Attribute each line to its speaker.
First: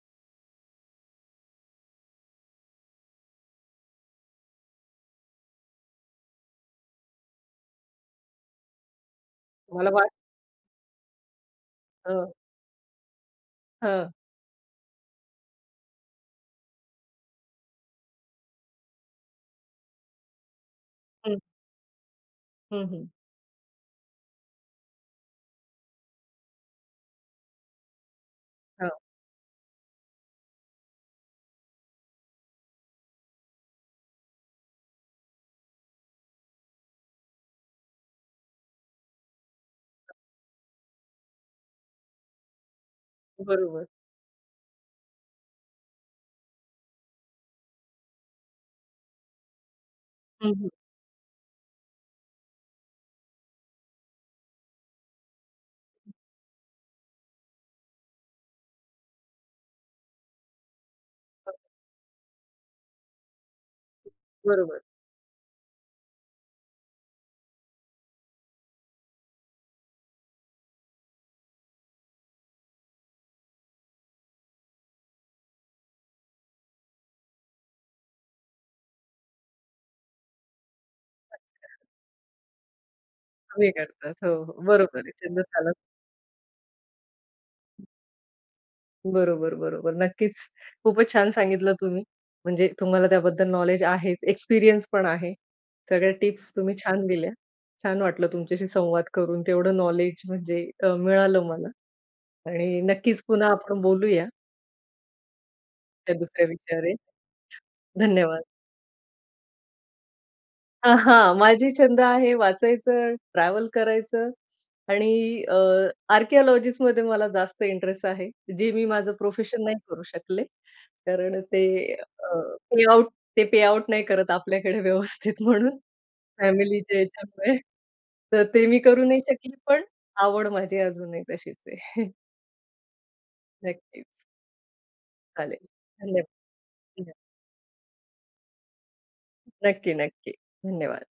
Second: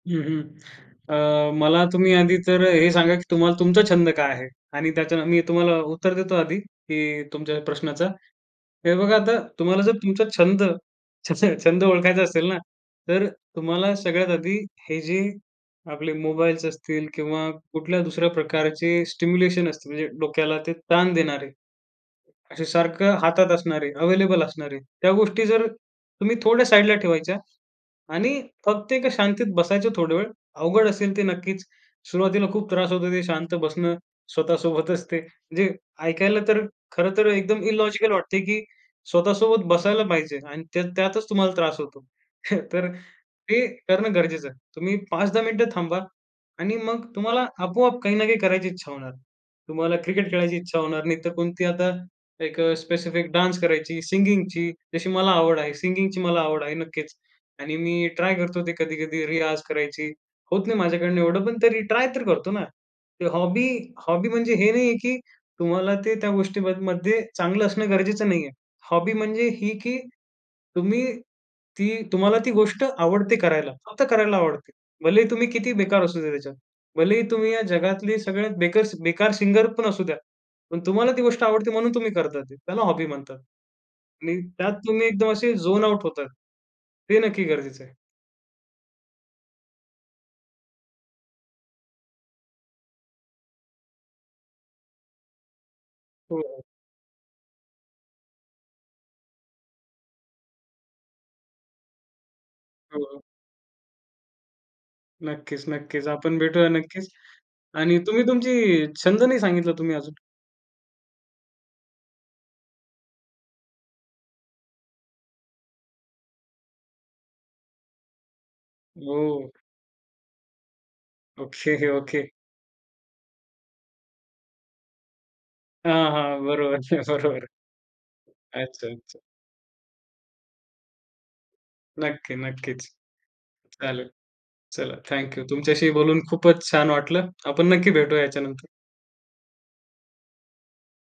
Speaker 1: हं, हं. अ, मला तुम्ही आधी तर हे सांगा, की तुम्हा तुमचा छंद काय आहे? आणि त्याच्य मी तुम्हाला उत्तर देतो आधी, की तुमच्या प्रश्नाचं. हे बघा, आता तुम्हाला
Speaker 2: तुम्हाला
Speaker 1: जर
Speaker 2: वाट
Speaker 1: तुमचा छंद छ छ छंद ओळखायचा
Speaker 2: हं.
Speaker 1: असेल ना, तर तुम्हाला
Speaker 2: हं.
Speaker 1: सगळ्यात आधी हे जे आपले मोबाईल्स असतील किंवा कुठल्या दुसऱ्या प्रकारचे स्टिम्युलेशन असतील. म्हणजे डोक्याला ते ताण
Speaker 2: हं.
Speaker 1: देणारे, असे
Speaker 2: हं, हं.
Speaker 1: सारखं हातात असणारे, अवेलेबल असणारे, त्या गोष्टी जर तुम्ही थोड्या साइडला ठेवायच्या आणि
Speaker 2: हं.
Speaker 1: फक्त एका शांतीत बसायचं थोडा वेळ. अवघड असेल ते नक्कीच. सुरुवातीला खूप त्रास होतो ते शांत बसणं स्वतःसोबतच ते. म्हणजे ऐकायला तर खरं तर एकदम इलॉजिकल वाटते, की स्वतःसोबत बसायला पाहिजे आणि त्या त्यातच तुम्हाला त्रास होतो. तर ते
Speaker 2: बरोबर.
Speaker 1: करणं गरजेचं आहे. तुम्ही 5-10 मिनिटं थांबा आणि मग तुम्हाला आपोआप काही ना काही करायची इच्छा होणार. तुम्हाला क्रिकेट
Speaker 2: हं,
Speaker 1: खेळायची
Speaker 2: हं.
Speaker 1: इच्छा होणार, नाही तर कोणती आता एक स्पेसिफिक डान्स करायची, सिंगिंगची, जशी मला आवड आहे सिंगिंगची मला आवड आहे, नक्कीच. आणि मी ट्राय करतो ते कधी-कधी रियाज करायची, होत नाही माझ्याकडून एवढं,
Speaker 2: हां.
Speaker 1: पण तरी ट्राय तर करतो ना. ते हॉबी हॉबी म्हणजे हे
Speaker 2: बरोबर.
Speaker 1: नाहीये, की तुम्हाला ते त्या गोष्टीमध्ये चांगलं असणं गरजेचं नाहीये. हॉबी म्हणजे ही, की तुम्ही ती तुम्हाला ती गोष्ट आवडते करायला. फक्त करायला आवडते. भलेही तुम्ही किती बेकार असूदेत त्याच्यात, भलेही तुम्ही या जगातली सगळ्यात बेकस बेकार सिंगर पण असू द्या, पण तुम्हाला ती गोष्ट आवडते म्हणून तुम्ही करता ती, त्याला हॉबी म्हणतात.
Speaker 2: कमी करतात,
Speaker 1: आणि
Speaker 2: हो, हो,
Speaker 1: त्यात
Speaker 2: बरोबर
Speaker 1: तुम्ही
Speaker 2: आहे.
Speaker 1: एकदम
Speaker 2: छंद
Speaker 1: असे
Speaker 2: [unintelligible]
Speaker 1: झोन आउट होतात. ते नक्की गरजेचं आहे.
Speaker 2: बरोबर, बरोबर, नक्कीच. खूपच छान सांगितलं तुम्ही. म्हणजे तुम्हाला त्याबद्दल नॉलेज आहेच, एक्सपिरियन्स पण आहे. सगळ्या
Speaker 1: हो,
Speaker 2: टिप्स
Speaker 1: हो.
Speaker 2: तुम्ही छान दिल्या. छान वाटलं तुमच्याशी संवाद करून. तेवढं नॉलेज म्हणजे अ, मिळालं मला. आणि
Speaker 1: हो, हो.
Speaker 2: नक्कीच पुन्हा आपण बोलूया.
Speaker 1: नक्कीच, नक्कीच.
Speaker 2: त्या
Speaker 1: आपण
Speaker 2: दुसऱ्या
Speaker 1: भेटूया,
Speaker 2: विचारे
Speaker 1: नक्कीच. आणि तुम्ही
Speaker 2: धन्यवाद.
Speaker 1: तुमची छंद नाही सांगितला, तुम्ही अजून.
Speaker 2: आहां, माझी छंद आहे, वाचायचं, ट्रॅव्हल करायचं आणि अ, आर्किओलॉजिस्टमध्ये मला जास्त इंटरेस्ट आहे. जे मी माझं
Speaker 1: हो.
Speaker 2: प्रोफेशन नाही करू शकले. कारण ते
Speaker 1: ओके, ओके.
Speaker 2: अ, पेआउट, ते पेआउट नाही करत आपल्याकडे व्यवस्थित म्हणून,
Speaker 1: हां, हां, बरोबर,
Speaker 2: फॅमिलीच्या
Speaker 1: बरोबर.
Speaker 2: याच्यामुळे. तर ते मी
Speaker 1: अच्छा,
Speaker 2: करू
Speaker 1: अच्छा.
Speaker 2: नाही शकली. पण आवड माझी अजूनही तशीच आहे.
Speaker 1: नक्की, नक्कीच.
Speaker 2: नक्कीच.
Speaker 1: चालेल. चला, थँक यू.
Speaker 2: चालेल,
Speaker 1: तुमच्याशी बोलून
Speaker 2: धन्य
Speaker 1: खूपच छान वाटलं. आपण नक्की भेटूया याच्यानंतर.
Speaker 2: नक्की, नक्की, धन्यवाद.